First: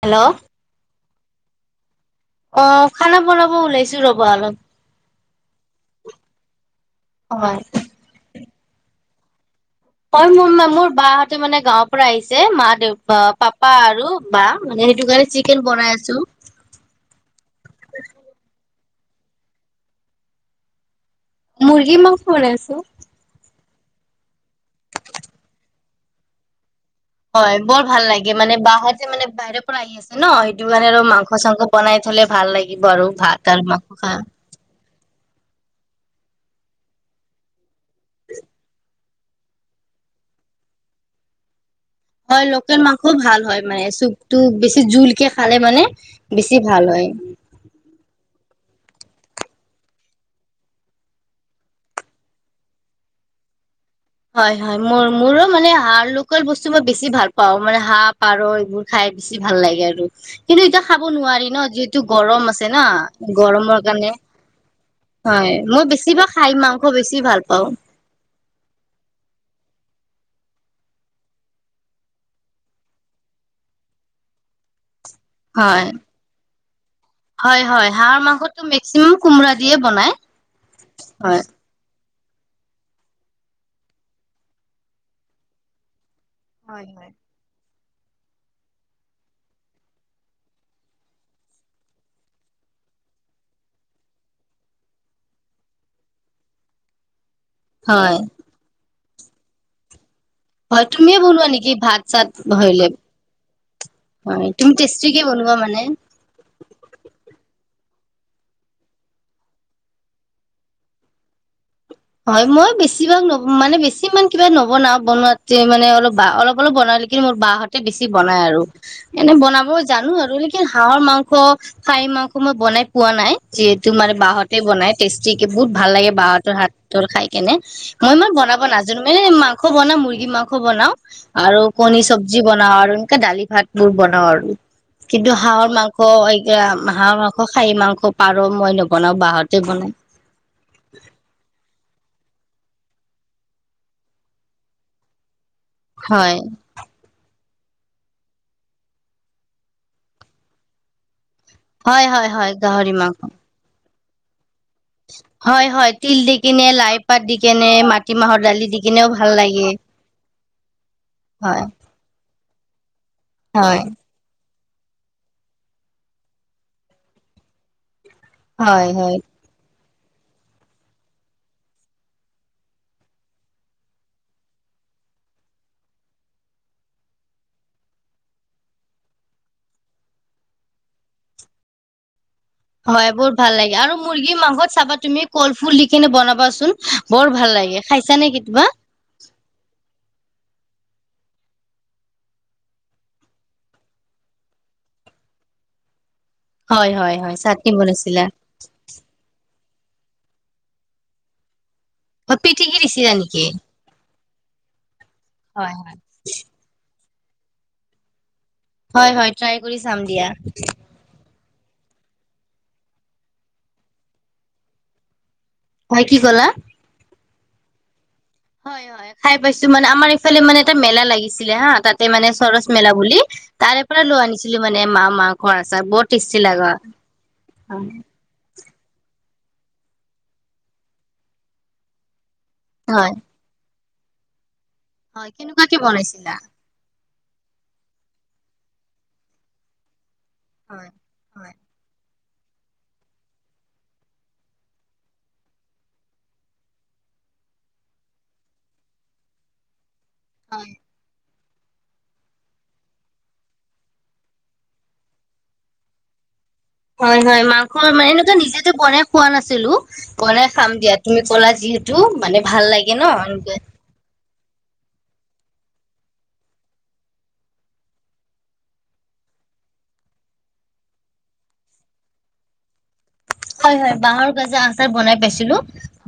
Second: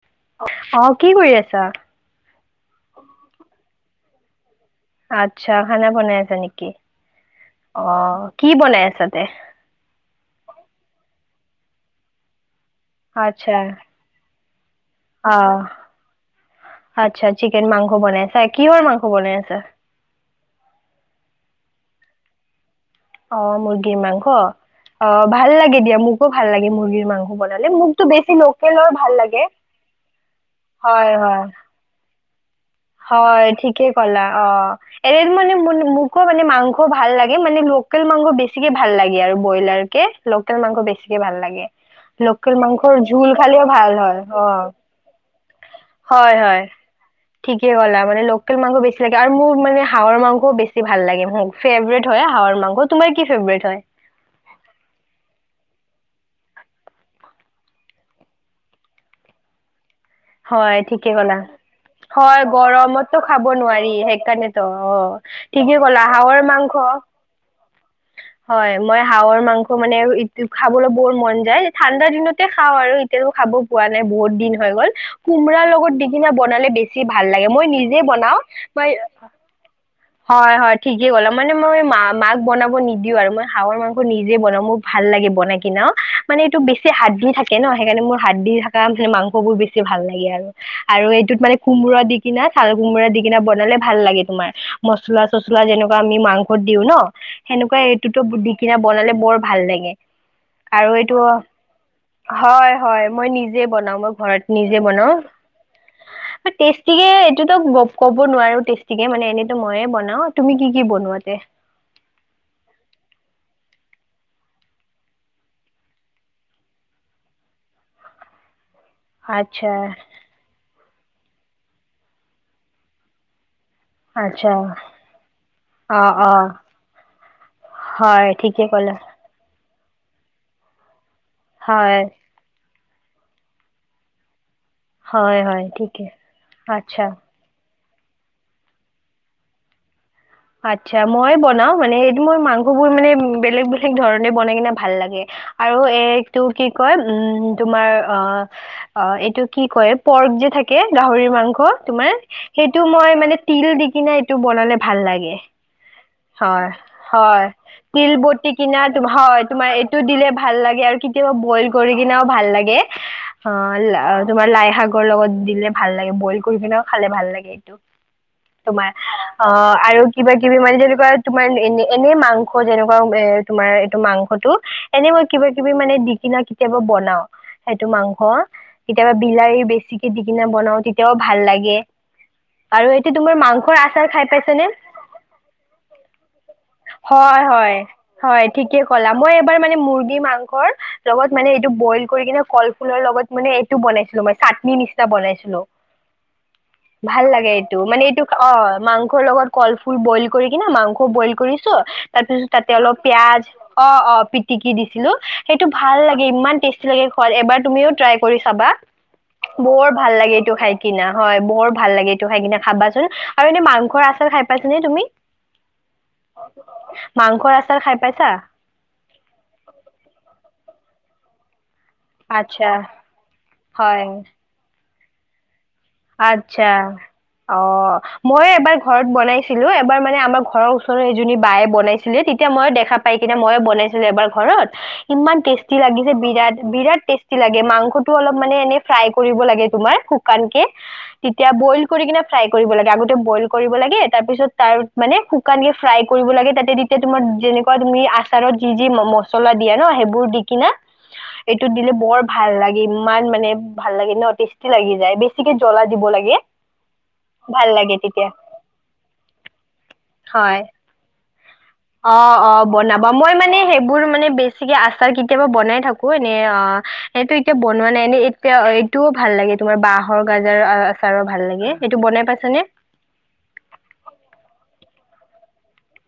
Hello. অ কি কৰি আছা? অ খানা বনাব ওলাইছোঁ। ৰ'ব আৰ আচ্ছা খানা বনাই আছা নেকি? হয় অ। কি বনাই আছা তে? হয় মোৰ মা মোৰ বা হঁতে মানে গাঁৱৰ পৰা আহিছে মা দে আচ্ছা পাপা আৰু। বা। মানে সেইটো কাৰণে অ চিকেন বনাই আছো আচ্ছা চিকেন মাংস বনাইছা। কিহৰ মাংস।? বনাই আছা। মুৰ্গী মাংস বনাই আছোঁ। অ মুৰ্গীৰ মাংস অ ভাল লাগে দিয়া মোকো ভাল লাগে মুৰ্গীৰ মাংস হয় বনালে বৰ মোকতো বেছি ভাললাগে মানে লোকেলৰ বাহাৰ যে ভাল মানে লাগে বাহিৰ পৰা আহি আছে ন সেইটো কাৰণে আৰু হয় হয় মাংস চাংস বনাই থলে ভাল লাগে। হয় ঠিকে কলা অ এ মানে মানে মাংস ভাল লাগে মানে লোক কেল মাংস‌ বেছিকে ভাল লাগে আৰু ব্ৰইলাৰ কে লোকেল মাংস বেছিকে ভাল লাগে। হয় লোকেল মাংসৰ মাংসও জোল ভাল হয় খালেও মানে হয় চুপটো অ বেছি জোলকে খালে মানে বেছি ভাল হয়। ঠিকে মানে লকেল মাংস বেছি লাগে আৰু মোৰ মানে হাঁহৰ মাংসও বেছি ভাল লাগে। হয় হয় মোৰ মোৰো মানে হাঁ লোকেল বস্তু মই বেছি ভাল পাওঁ মানে হাঁহ, পাৰ এইবোৰ খাই বেছি ভাল লাগে আৰু। কিন্তু হয় এতিয়া খাব ঠিকে কলা নোৱাৰি ন যিহেতু হয় গৰম আছে না গৰমতটো খাব গৰমৰ নোৱাৰি কাৰণে সেইকাৰণে ত অ হয় ঠিকে মই কলা বেছিভাগ হাহৰ খাই মাংস বেছি ভাল পাওঁ হয়। মই হাহৰ মাংস মানে খাবলৈ বৰ মন যায় ঠাণ্ডা দিনতে খাওঁ আৰু এতিয়াতো খাব পোৱা নাই বহুত দিন হৈ গ'ল। কোমৰাৰ হয় লগত দি কিনে বনালে বেছি ভাল লাগে। হয় মই হয় নিজে হাঁহৰ বনাও মাংসটো ম মেক্সিমাম কোমোৰা দিয়ে বনাই হয় হয় ঠিকে কলা হয় মানে মই মা মাক বনাব নিদিও আৰু মই হাঁহৰ মাংস নিজে বনাওঁ, মোৰ ভাল লাগে বনাই কিনে অ। মানে এইটো হয় বেছি হয় হাতদি থাকে ন। সেইকাৰণে মোৰা হাত'দি থাকা মংসবোৰ ভাল লাগে আৰু এইটোত মানে কোমোৰা দি কিনা চাল কোমোৰা দি কিনা বনালে ভাল লাগে তোমাৰ মচলা চচলা যেনেকুৱা আমি মাংসত দিও ন। সেনেকুৱা হয় এইটোতো দি কিনা বনালে বৰ ভাল লাগে। হয় আৰু এইটো তুমিয়ে অ', বনোৱা নেকি ভাত চাত হয় ধৰিলে হয় মই নিজে বনাও মই হয় ঘৰত। তুমি নিজে বনাও টেষ্টিকে বনোৱা মানে? টেষ্টিকে এইটো'ত ক'ব নোৱাৰো টেষ্টিকে মানে এনেতো মইয়ে বনাও। তুমি কি কি বনোৱা? হয় মই বেছিভাগ মানে বেছি ইমান কিবা নবনাও, বনোৱাতে মানে অলপ বা অলপ অলপ বনাল, কিন্তু মোৰ বাহতে বেছি বনাই আৰু। এনে আচ্ছা, বনাব জানো আৰু লেকিন হাঁহৰ মাংস, খাহী মাংস মই বনাই পোৱা নাই। যিহেতু মানে আচ্ছা। বাঁহতেই বনাই টেষ্টিকে বহুত ভাল লাগে অ', অ', বাঁহতৰ হাত [unintelligible] খাই কেনে মই হয়, ইমান বনাব ঠিকে ক'লা। নাজানো মানে মাং মাংস বনাও, মুৰ্গী মাংস বনাও। আৰু কণী হয়, চব্জি বনোও। একে দালি ভাত বোৰ বনাওঁ আৰু। কিন্তু হয়, হয়, হাঁহৰ মাংস, ঠিকে। এই আচ্ছা, হাঁহৰ মাংস, খাহী মাংস আ পাৰ মই নবনাওঁ বাহতে বনাই। আচ্ছা মই বনাও। মানে সেইটো মোৰ মাংস বোৰ মানে বেলেগ বেলেগ ধৰণে বনাই কিনে ভাল লাগে। আৰু হয় এইটো কি কয় উম তোমাৰ অ' অ' এইটো কি কয় পৰ্ক যে থাকে গাহৰি মাংস। কত হয় তোমাৰ, হয় হয় সেইটো গাহৰি মই মাংস মানে তিল দি কিনা এইটোক বনালে ভাল লাগে। হয় হয় তিল দি কিনে হয়, লাই পাত দি হয়, কেনে তিল মাটিমাহৰ বতি দালি কিনা দি কিনেও ভাল হয়, লাগে তোমাৰ এইটো দিলে ভাল লাগে আৰু কেতিয়াবা হয় বইল কৰি কিনাও ভাল লাগে। হয় অ' তোমাৰ লাই শাকৰ লগত দিলে ভাল লাগে, বইল কৰি পিনেও খালে ভাল লাগে। হয় তোমাৰ হয় অ' আৰু কিবা-কিবি মানে যেনেকুৱা তোমাৰ এনে, এনেই মাংস যেনেকুৱা এ তোমাৰ এইটো মাংসটো এনে মই কিবা-কিবি মানে দি কিনাও কেতিয়াবা বনাও, সেইটো মাংস কেতিয়াবা বিলাহী বেছিকে দি কিনাও বনাও, তেতিয়াও ভাল লাগে। আৰু হয় এইটো বহুত তোমাৰ ভাল মাংসৰ লাগে আৰু আচাৰ খাই মুৰ্গীৰ পাইছানে মাংসত চাবা তুমি কলফুল দি কিনে বনাবা চোন বৰ হয় ভাল হয় লাগে, খাইছানে হয় কেতিবা? ঠিকে ক'লা মই এবাৰ মানে [unintelligible] লগত মানে এইটো বইল কৰি কিনে কলফুলৰ লগত মানে এইটো বনাইছিলো, মই চাটনি নিচিনা বনাইছিলো। হয় হয় ভাল হয় লাগে চাটনি এইটো মানে এইটো, বনাইছিলা অ' মাংসৰ লগত কলফু ফুল বইল কৰি কিনে মাংস বইল কৰি ছো তাৰ অ পিছত তাতে পিটিকি অলপ দিছিলা পিয়াজ, নেকি অ' অ' পিটিকি দিছিলো সেইটো হয় হয় ভাল লাগে ইমান টেষ্টি লাগে। হয় এবাৰ তুমিও ট্ৰাই কৰি চাবা হয় হয় ট্ৰাই কৰি বৰ চাম ভাল দিয়া লাগে, এইটো খাই কিনা হয় বৰ ভাল লাগে এইটো খাই কিনে খাবাচোন, আৰু এনেই মাংসৰ আচাৰ খাই পাইছানে তুমি? হয় কি ক'লা? মাংসৰ আচাৰ খাই পাইছা? হয়, হয় খাই পাইছোঁ মানে আমাৰ ইফালে মানে এটা মেলা লাগিছিলে হা তাত তে মানে চৰচ আচ্ছা মেলা বুলি, তাৰে পৰা লৈ আনিছিলোঁ মান নে মা-মাংসৰ আত্ছা, অ', মই এবাৰ ঘৰত বনাইছিলোঁ, এবাৰ মানে আমাৰ ঘৰৰ ওচৰৰ এজনী বায়ে বনাইছিলে তেতি তেতিয়া মই দেখা হয় পাই কিনে মই বনাই এন এবাৰ ঘৰত? হয় ইমান কেনেকুৱাকে টেষ্টি লাগিছে বনাইছিলা বিৰাট, বিৰাট টেষ্টি। কে লাগে মাংসটো অলপ মানে এনে ফ্ৰাই কৰিব লাগে তোমাৰ শুকানকে। হয় তেতিয়া হয় ব'ইল কৰি কিনে ফ্ৰাই কৰিব লাগে, আগতে ব'ইল কৰিব লাগে, তাৰ পিছত তাৰ মানে শুকানকে ফ্ৰাই কৰিব লাগে, তাতে তেতিয়া তোমাৰ যেনেকুৱা তুমি আচাৰত যি যি ম-মছলা দিয়া ন' সেইবোৰ বোৰ দি কিনে হয় এইটোত দিলে বৰ ভাল লাগে, ইমান মানে ভাল লাগে ন' টেষ্টি লাগি যায় দে ছিকে জ্বলা দিব লাগে। হয়, হয়, ভাল মাংস লাগে মানে তেতিয়া এনেকুৱা নিজেত বনাই খোৱা নাছিলোঁ, বনাই হয় খাম দিয়া তুমি বলাই অ', অ', বনাবা মই মানে সেইবোৰ মানে বেছ ছিকে আচাৰ কেতিয়াবা বনাই থাকো এনে অ', সেইটো এনেকে বনোৱা নাই এ এতিয়া এইটোও ভাল লাগে তোমাৰ বাঁহৰ গাজাৰ আচাৰৰ ভাল লাগে, এইটো বনাই পাইছা নে? হয়, হয়, বাঁহৰ গাজৰ আচাৰ বনাই পাইছিলো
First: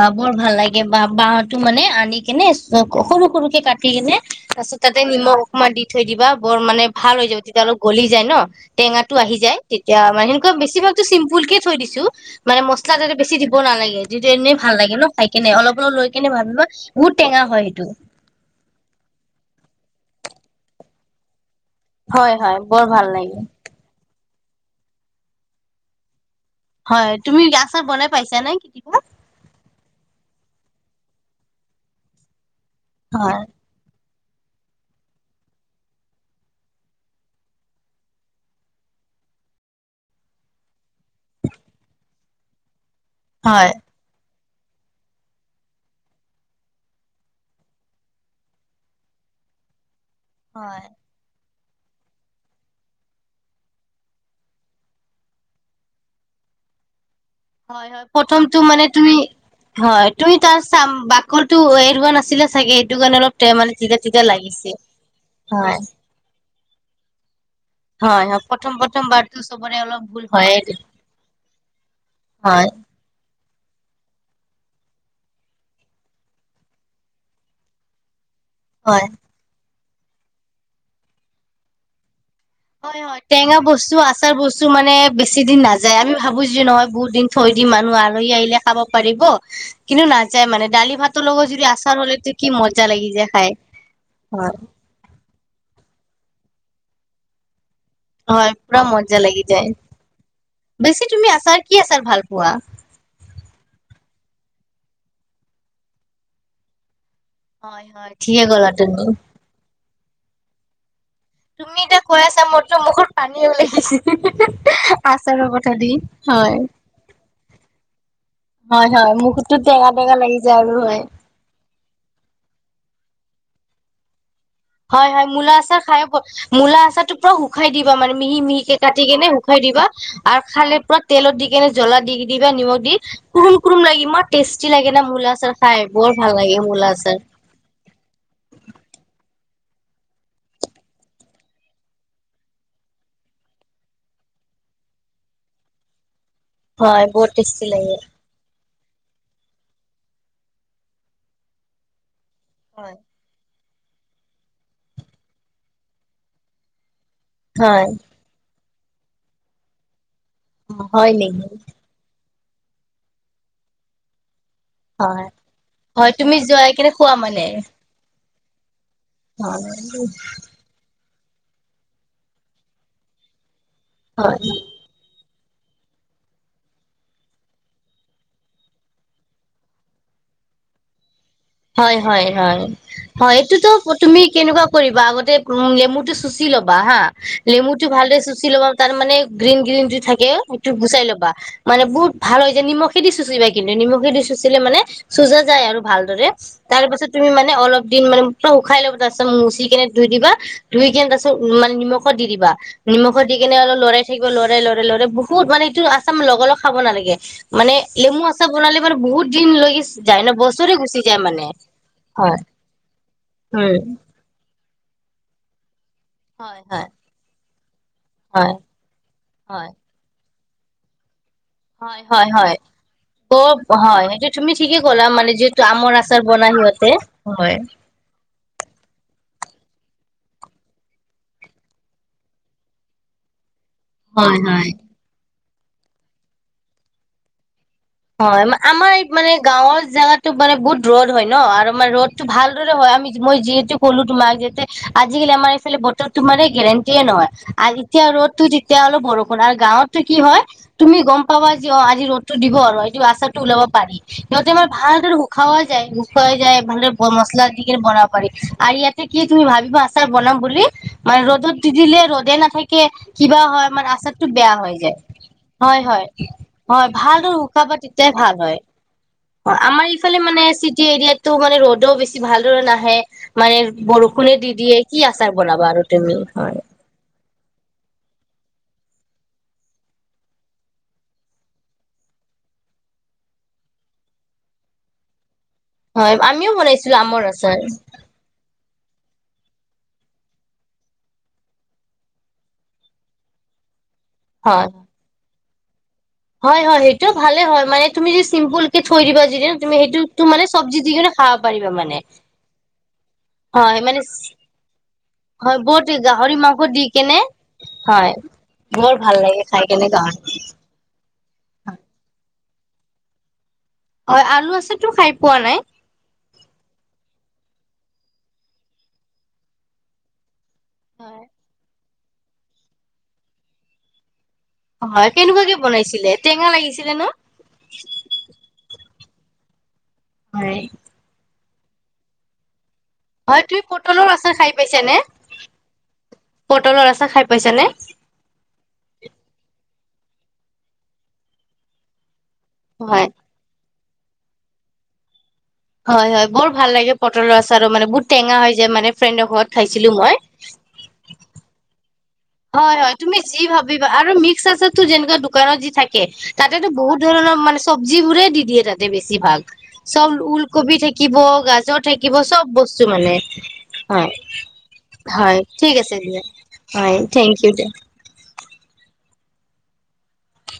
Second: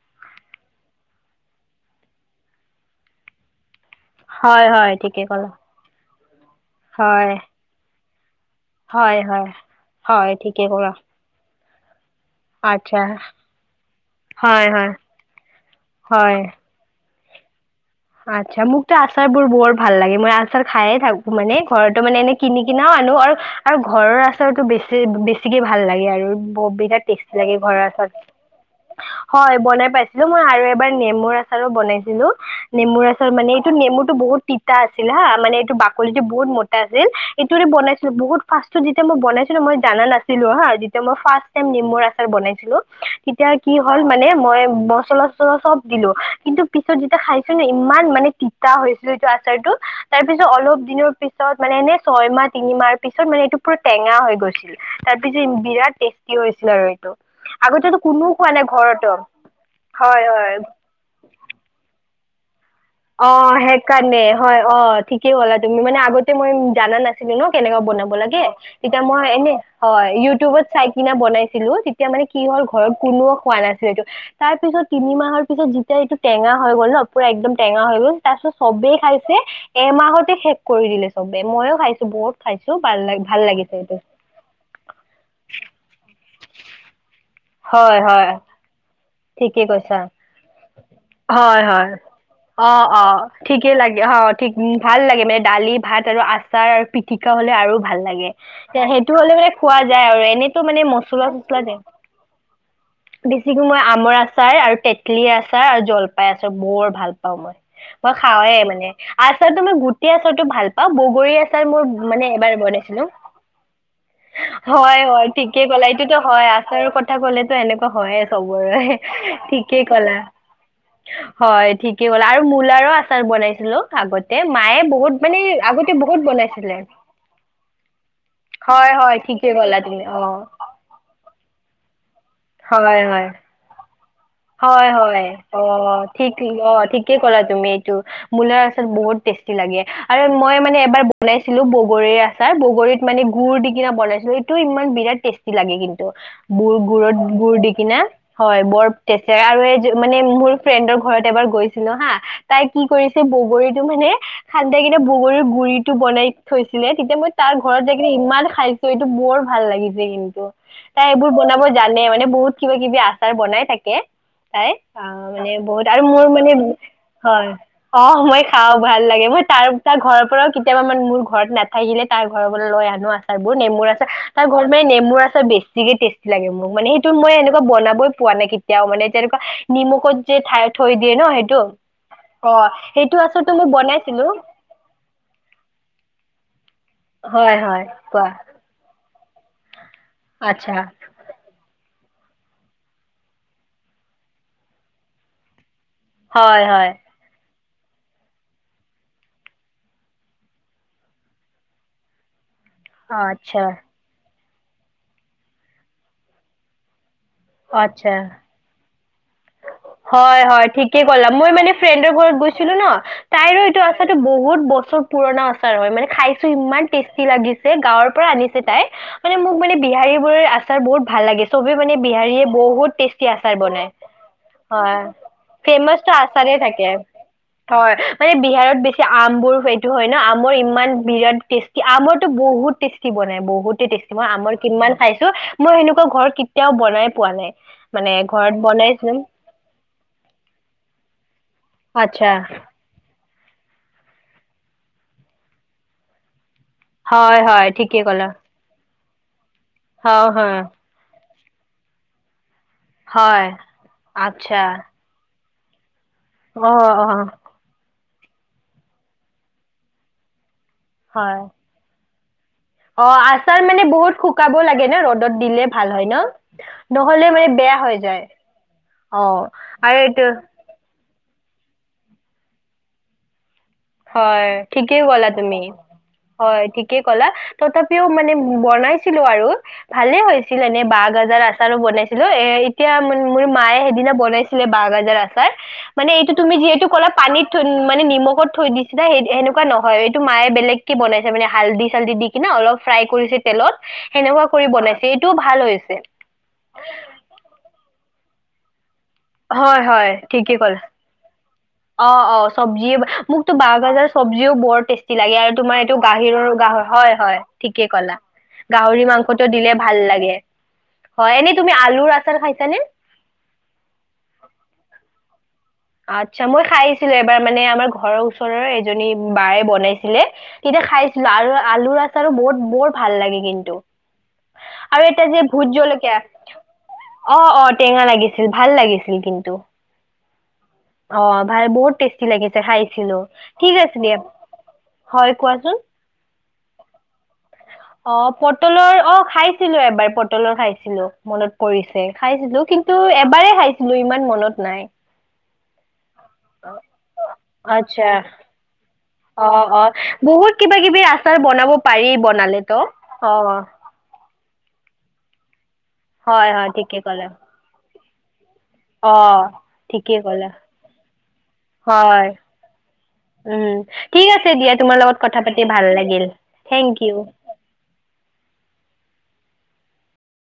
ব বৰ ভাল লাগে ব-বাঁহটো মানে আনি কেনে সৰু সৰুকে কাট টি কিনে হয় তাৰপিছত হয় তাতে ঠিকে নিমখ ক'লা অকণমান দি থৈ দিবা বৰ মানে ভাল হৈ হয় যাব, তেতিয়া অলপ গলি যায় ন'। হয় টেঙাটো আহি হয় যায়, তেতিয়া মানে হয় এনেকুৱা ঠিকে ক'লা বেছিভাগটো চিম্পুলকে থৈ দিছোঁ। মানে মছলা আচ্ছা তাতে বেছি দিব নালাগে, তেতিয়া এনেই হয় ভাল হয় লাগে ন' খাই কেনে অলপ অলপ লৈ কেনে হয় ভাত লগত বহুত টেঙা হয় সেইটো। আচ্ছা, মোকটো আচাৰবোৰ বৰ ভাল লাগে, মই আচাৰ খায়ে থাকোঁ মানে। ঘৰটো মানে এনে হয় হয় কিনি বৰ কিনাও ভাল আনো লাগে আৰু ঘৰৰ আচ আচাৰটো বেছি বেছিকে ভাল লাগে আৰু। অ', বিৰাট হয় টেষ্টি তুমি লাগে ঘৰৰ বনাই আচাৰ, পাইছা নে কেতিয়াবা হয় বনাই পাইছোঁ। মই আৰু এবাৰ নেমুৰ আচাৰো বনাইছিলো। নেমুৰ আচৰ হয় মানে এইটো নেমু বহুত তিতা আছিল হা মানে এইটো বাকলি টো বহুত মতা আছিল এইটোৰে বনাইছিলো বহুত ফাৰ্ষ্টত যেতিয়া মই বনাইছিলো মই জানা নাছিলো হা মই ফাৰ্ষ্ট টাইম নেমুৰ আচাৰ বনাইছিলো। তেতিয়া হয় কি হ'ল মানে মই মছলা চচলা চব দিলো কিন্তু পিছত যেতিয়া খাই ইমান মানে তিতা হৈছিলো এইটো আচাৰটো তাৰ পিছত হয় অলপ দিনৰ পিছত পিছত মানে এনে ছয় মাহ তিনিমাহ পিছত মানে এইটো পুৰা টেঙা হৈ গৈছিল তাৰ পিছত বিৰাট টেষ্টি হৈছিল আৰু এইটো হয় আগতেতো হয় কোনো খোৱা প্ৰথমটো নাই মানে ঘৰতো তুমি হয় তুমি তাৰ চাম বাকলটো এৰুৱা নাছিলা। নাছিলা চাগে। কাৰণে অ অলপ তে মানে তিতা সেইকাৰণে তিতা হয় লাগিছে। অ ঠিকেই ক'লা হয় তুমি মানে আগতে মই জানা নাছিলো ন। কেনেকুৱা বনাব হয় লাগে হয় প্ৰথম তেতিয়া প্ৰথম মই বাৰটো এনে চবৰে অলপ হয় ভুল হয়ে ইউটিউবত চাই কিনি বনাইছিলো তেতিয়া মানে কি হ'ল হয় ঘৰত কোনো পোৱা নাছিলো এইটো তাৰ পিছত তিনি মাহৰ পিছত যেতিয়া এইটো টেঙা হৈ গ'ল ন পুৰা একদম টেঙা হ'ল। তাৰ পিছত চবেই হয়। খাইছে। এমাহতে শেষ কৰি দিলে চবে ময়ো খাইছো বহুত খাইছো ভাল লাগ হয়-হয় ভাল টেঙা লাগিছে বস্তু এইটো আচাৰ বস্তু মানে বেছি দিন নাযায়, আমি ভাবো যে নহয় বহুত দিন থৈ দিম মানুহ হয় হয় আলহী আহিলে খাব। পাৰিব ঠিকে কৈছা কিন্তু নাযায় মানে দালি ভাতৰ লগত যদি হয়-হয়, আচাৰ হ'লেতো কি মজা লাগি অ'-অ' যায় খাই। ঠিকে লাগে অ' ঠিক হয় ভাল লাগে মানে দালি ভাত আৰু আচাৰ আৰু পি পিটিকা হ'লে আৰু ভাল লাগে হয় পুৰা সেইটো মজা হ'লে লাগি খোৱা যায়, এনেটো মানে বেছি তুমি আচাৰ মচলা-চছলা কি দেখা আচাৰ ভাল পোৱা? দিছিলো মই আচাৰ আৰু তেতলি আচাৰ আৰু জলপাই আচাৰ বৰ ভাল। অ' মই হয় মই হয় ঠিকে খাওৱে ক'লা মানে তুমি। আচাৰ তো মই গো - এতিয়া আছতো ভাল পাব। বগৰী আচাৰ তুমি মোৰ এতিয়া মান কৈ আছা এবাৰ মোৰতো বনাইছিলো মুখত পানী ওলাই গৈছে হয়-হয় আচাৰৰ ঠিকে কথা ক'লা দি এইটো হয়, আচাৰৰ কথা ক'লে এনেকুৱা হয় চবৰে। হয় হয় মুখতো ঠিকে টেঙা টেঙা ক'লা লাগি যায় আৰু হয়। হয়, ঠিকে ক'লা আৰু মূলাৰো আচাৰ বনাইছিলো। আগতে মায়ে বহুত হয়-হয় মানে মূলা আচাৰ আগতে খাই, বহুত বনাইছিলে মূলা আচাৰতটো পুৰা শুকাই দিবা মানে মিহি মিহিকে হয় কাটি হয় কেনে ঠিকে শুকাই ক'লা দিবা তুমি অ আৰু খালে পুৰা তেলত দি কেনে জ্বলা দি দিবা নিমখ দি কুৰুম-কুৰুম লাগি ইমান টেষ্টি লাগে না হয়-হয় মূলা আচাৰ খাই অ' বৰ ভাল ঠিক লাগে অ' মূলা ঠিকে আচাৰ। ক'লা তুমি এইটো মূলাৰ আচাৰ বহুত টেষ্টি। লাগে আৰু মই মানে এবাৰ বনাইছিলো বগৰীৰ আচাৰ, বগৰীত মানে গুড় দি কিনে বনাইছিলো। এইটো ইমান বিৰাট টেষ্টি লাগে কিন্তু। গুৰ হয় গুড়ৰ বহুত গুুৰ টেষ্টি দি লাগে কিনে হয় বৰ তাতে আৰু এই মানে মোৰ ফ্ৰেণ্ডৰ ঘৰত এবাৰ গৈছিলো হা তাই কি হয় কৰিছে বগৰীত মানে খান্দাই কিনে বগৰীৰ গুৰি টো বনাই থৈছিলে। তেতিয়া মই তাৰ ঘৰত হয় যাই কিনে ইমান খাইছো। এইটো বৰ ভাল লাগিছে কিন্তু। তাই হয় এইবোৰ নেকি বনাব জানে মানে বহুত কিবা কিবি আচাৰ বনাই থাকে। এ' তাই অ' হয়। মানে বহুত আৰু হয় মোৰ তুমি মানে যোৱাই কেনে খোৱা মানে হয় অ' মই খাও। ভাল লাগে মই তাৰ তাৰ হয় ঘৰৰ পৰাও কেতিয়াবা মানে মোৰ ঘৰত নাথাকিলে তাৰ ঘৰৰ লৈ আনো আচাৰ। বোৰ নেমুৰ আছাৰ, হয়। তাৰ ঘৰত মানে নেমুৰ আছে। বেছিকে টেষ্টি লাগে মোক মানে সেইতো মই এনেকুৱা বনাবই পোৱা নাই কে কেতিয়াও মানে যেনেকুৱা নিমখত যে থাই থৈ দিয়ে ন সেই হয় হয় হয়, হয় মই এইটোতো তুমি বনাইছিলো কেনেকুৱা কৰিবা আগতে উ নেমুটো চুচি ল'বা। বা হা হয় নেমু হয় টো ভালদৰে কোৱা চুচি ল'বা তাৰ মানে গ্ৰীন গ্ৰীন থাকে সেইটো আচ্ছা গুচাই ল'বা মানে বহুত ভাল হয় যায় নিমখে দি চুঁচিবা কিন্তু নিমখে দি চুঁচিলে মানে চুচা যায় আৰু ভালদৰে। হয় তাৰ হয় পাছত তুমি মানে অলপ দিন মানে শুকাই লব তাৰপিছত মচি কিনে ধুই দিবা ধুই কিনে তাৰ পিছত মানে নিমখত দি দিবা। অ নিমখত দি কেনে আচ্ছা অলপ লৰাই থাকিব লৰাই লৰাই লৰাই বহুত মানে এইটো আচাৰ লগা লগ খাব নালাগে। মানে নেমু আচ্ছা আচাৰ বনালে মানে বহুত দিন লৈকে যায় ন হয় হয় বছৰে গুচি ঠিকেই কলা মই মানে ফ্ৰেণ্ডৰ ঘৰত হয় গৈছিলো ন তাইৰো এইটো উম আচাৰটো বহুত বহুত বছৰ পুৰণা আচাৰ হয় মানে। খাইছো হয় ইমান হয় টেষ্টি লাগিছে। গাঁৱৰ পৰা হয় আনিছে তাই, মানে মোক হয় মানে বিহাৰী বোৰে আ। বহুত ভাল লাগিছে। চবে মানে হয় হয় বিহাৰীয়ে হয় বহুত টেষ্টি আচাৰ বৰ বনায়। হয় সেইটো তুমি ঠিকে হয় ক'লা মানে যিহেতু আমৰ ফেমাচটো আচাৰ বনাই আচানে থাকে সিহঁতে হয় মানে বিহাৰত বেছি আমবোৰ, হয় ন আমৰ ইমান বিৰাট টেষ্টি আমৰটো বহুত টেষ্টি বনাই বহুত। টেষ্টি মই হয় আমৰ হয় কিমান খাইছো। মই সেনেকুৱা ঘৰ কেতিয়াও বনাই পোৱা নাই। মানে হয় ঘৰত মা- বনাই। আমাৰ এই মানে গাঁওৰ জাগগাতো মান বহুত ৰ'দ হয় ন। আৰু আমাৰ ৰ'ডটো আচ্ছা ভালদৰে হয় আমি। মই যিহেতু ক'লো তোমাক যোতে আজিকালি আমাৰ এইফালে বতৰ তোমাৰেই গেৰেণ্টিয়ে নহয় হয় হয় আৰু ঠিকে যেতিয়া ক'লা ৰ'দো তেতিয়া অলপ বৰ আপোনাৰ গাঁৱতটো কি হয় তুমি গম কব যি অ আজি ৰ'দতো দিব আৰু য আশাটো হয় ওলাব পাৰি সিহঁতে আচ্ছা আম ভালদৰে খাৱা যায় হৈ যায় অ ভাল অ মছলা দিকিনে বনাব। আৰু ইয়াতে কি তুমি ভাবিবা আচাৰ বনাম বুলি মানে হয় ৰ'দত দি দিলে ৰ'দত দেনে [unintelligible] অ আচাৰ মানে বহুত শুকাব হৈ লাগে যায় ন ৰ'দত দিলে ভাল হয় ন নহলে মানে। খাব বেয়া হৈ তেতিয়াই যায় ভাল হয় অ আমাৰ আৰু ইফালে এইটো মানে চিটি এৰিয়াত তটো মানে ৰ'দও বেছি ভালদৰে নাহে মানে। বৰষুণে হয় দি দিয়ে কি ঠিকেই ক'লা আচাৰ তুমি বনাবা আৰু তুমি হয় ঠিকে কলা তথাপিও ম মানে বনাইছিলো আৰু ভালে হৈছিল এনে বাঁহ গাজাৰ আচাৰো বনাইছিলো এ এতিয়া মোৰ মায়ে সেইদিনা বনাইছিলে বাহ গাজৰ আচাৰ। মানে হয় এইটো আমিও তুমি যিহেতু বনাইছিলো ক'লা আমৰ পানীত আচাৰ মানে নিমখত। সিদিনা সেই সেনেকুৱা নহয় এইটো মায়ে বেলেগকে বনাইছে মানে হালদি চালদিি দি কিনা অলপ ফ্ৰাই কৰিছে তেলত। সেনেকুৱা কৰি বনাইছে এইটো ভাল হৈছে। হয়-হয় সেইটোও ভালে হয় মানে তুমি য চিম্পুল থৈ দিবা যিদি ন তুমি সেইটো তো মানে চব্জি দি কিনে খাব। পাৰিবা মানে অ-অ চব্জি মোকো হয় মানে বাহাজৰ চব্জিও বৰ টেষ্টি লাগে আৰু হয় তোমাৰ বহুত এইটো গাহৰি মাংস দি গাহৰ কেনে হয়-হয় ঠিকে হয় কলা বৰ গাহৰি ভাল লাগে মাংসটো খাই দিলে কেনে ভাল গাহৰি লাগে।। হয় এনে তুমি আলুৰ আচাৰ খাই। ছানে হয় আলু আছে তো খাই পোৱা নাই আচ্ছা, মই খাইছিলো এবাৰ মানে আমাৰ ঘৰৰ ওচৰৰ এজনী বায় বনাইছিলে। তেতিয়া হয় খাইছিলো আৰু আলু [unintelligible] বৰ ভাল লাগে কিন্তু। হয় আৰু এটা যে কেনেকুৱাকে ভোত বনাইছিলে জলকীয়া, টেঙা লাগিছিলে ন অ' অ' টেঙা লাগিছিল। ভাল লাগিছিল কিন্তু হয়। অ' ভাল, বহুত টেষ্টি লাগিছে খাই। [unintelligible] হয় তুমি ঠিক আছে পটলৰ দিয়া। আচাৰ খাই পাইছানে হয় কোৱাচোন। পটলৰ আছাৰ খাই পাইছানে অ' পটলৰ, অ' খাইছিলো এবাৰ। এবাৰ পটলৰ খাইছিলো মনত পৰিছে। খাইছিলো, কিন্তু হয় এবাৰেই খাইছিল। লো ইমান মনত নাই হয় হয়, বৰ ভাল লাগে পটলৰ আচাৰো মানে আচ্ছা বহুত টেঙা হৈ যায় মানে। ফ্ৰেণ্ডৰ ঘৰত অ' খাইছিলো অ' মই বহুত কিবা কিবি আচাৰ বনাব পাৰি বনালেতো হয় হয় তুমি অ যি ভাবিবা, আৰু ম [unintelligible] যেনে দোকানত যি থাকে হয় তাতেতো হয় বহুত ঠিকে ক'লে ধৰণৰ মানে চব্জ যিবোৰে দি দিয়ে যতে বেছি অ ভাল, চব ঠিকেই উল ক'লা কবি থাকিব গাজৰ থাকিব, হয় সব বস্তু মানে উম হয় ঠিক আছে দিয়া তোমাৰ লগত হয় কথা পাতি ঠিক ভাল আচে দিয়া লাগিল হয়। Thank you De.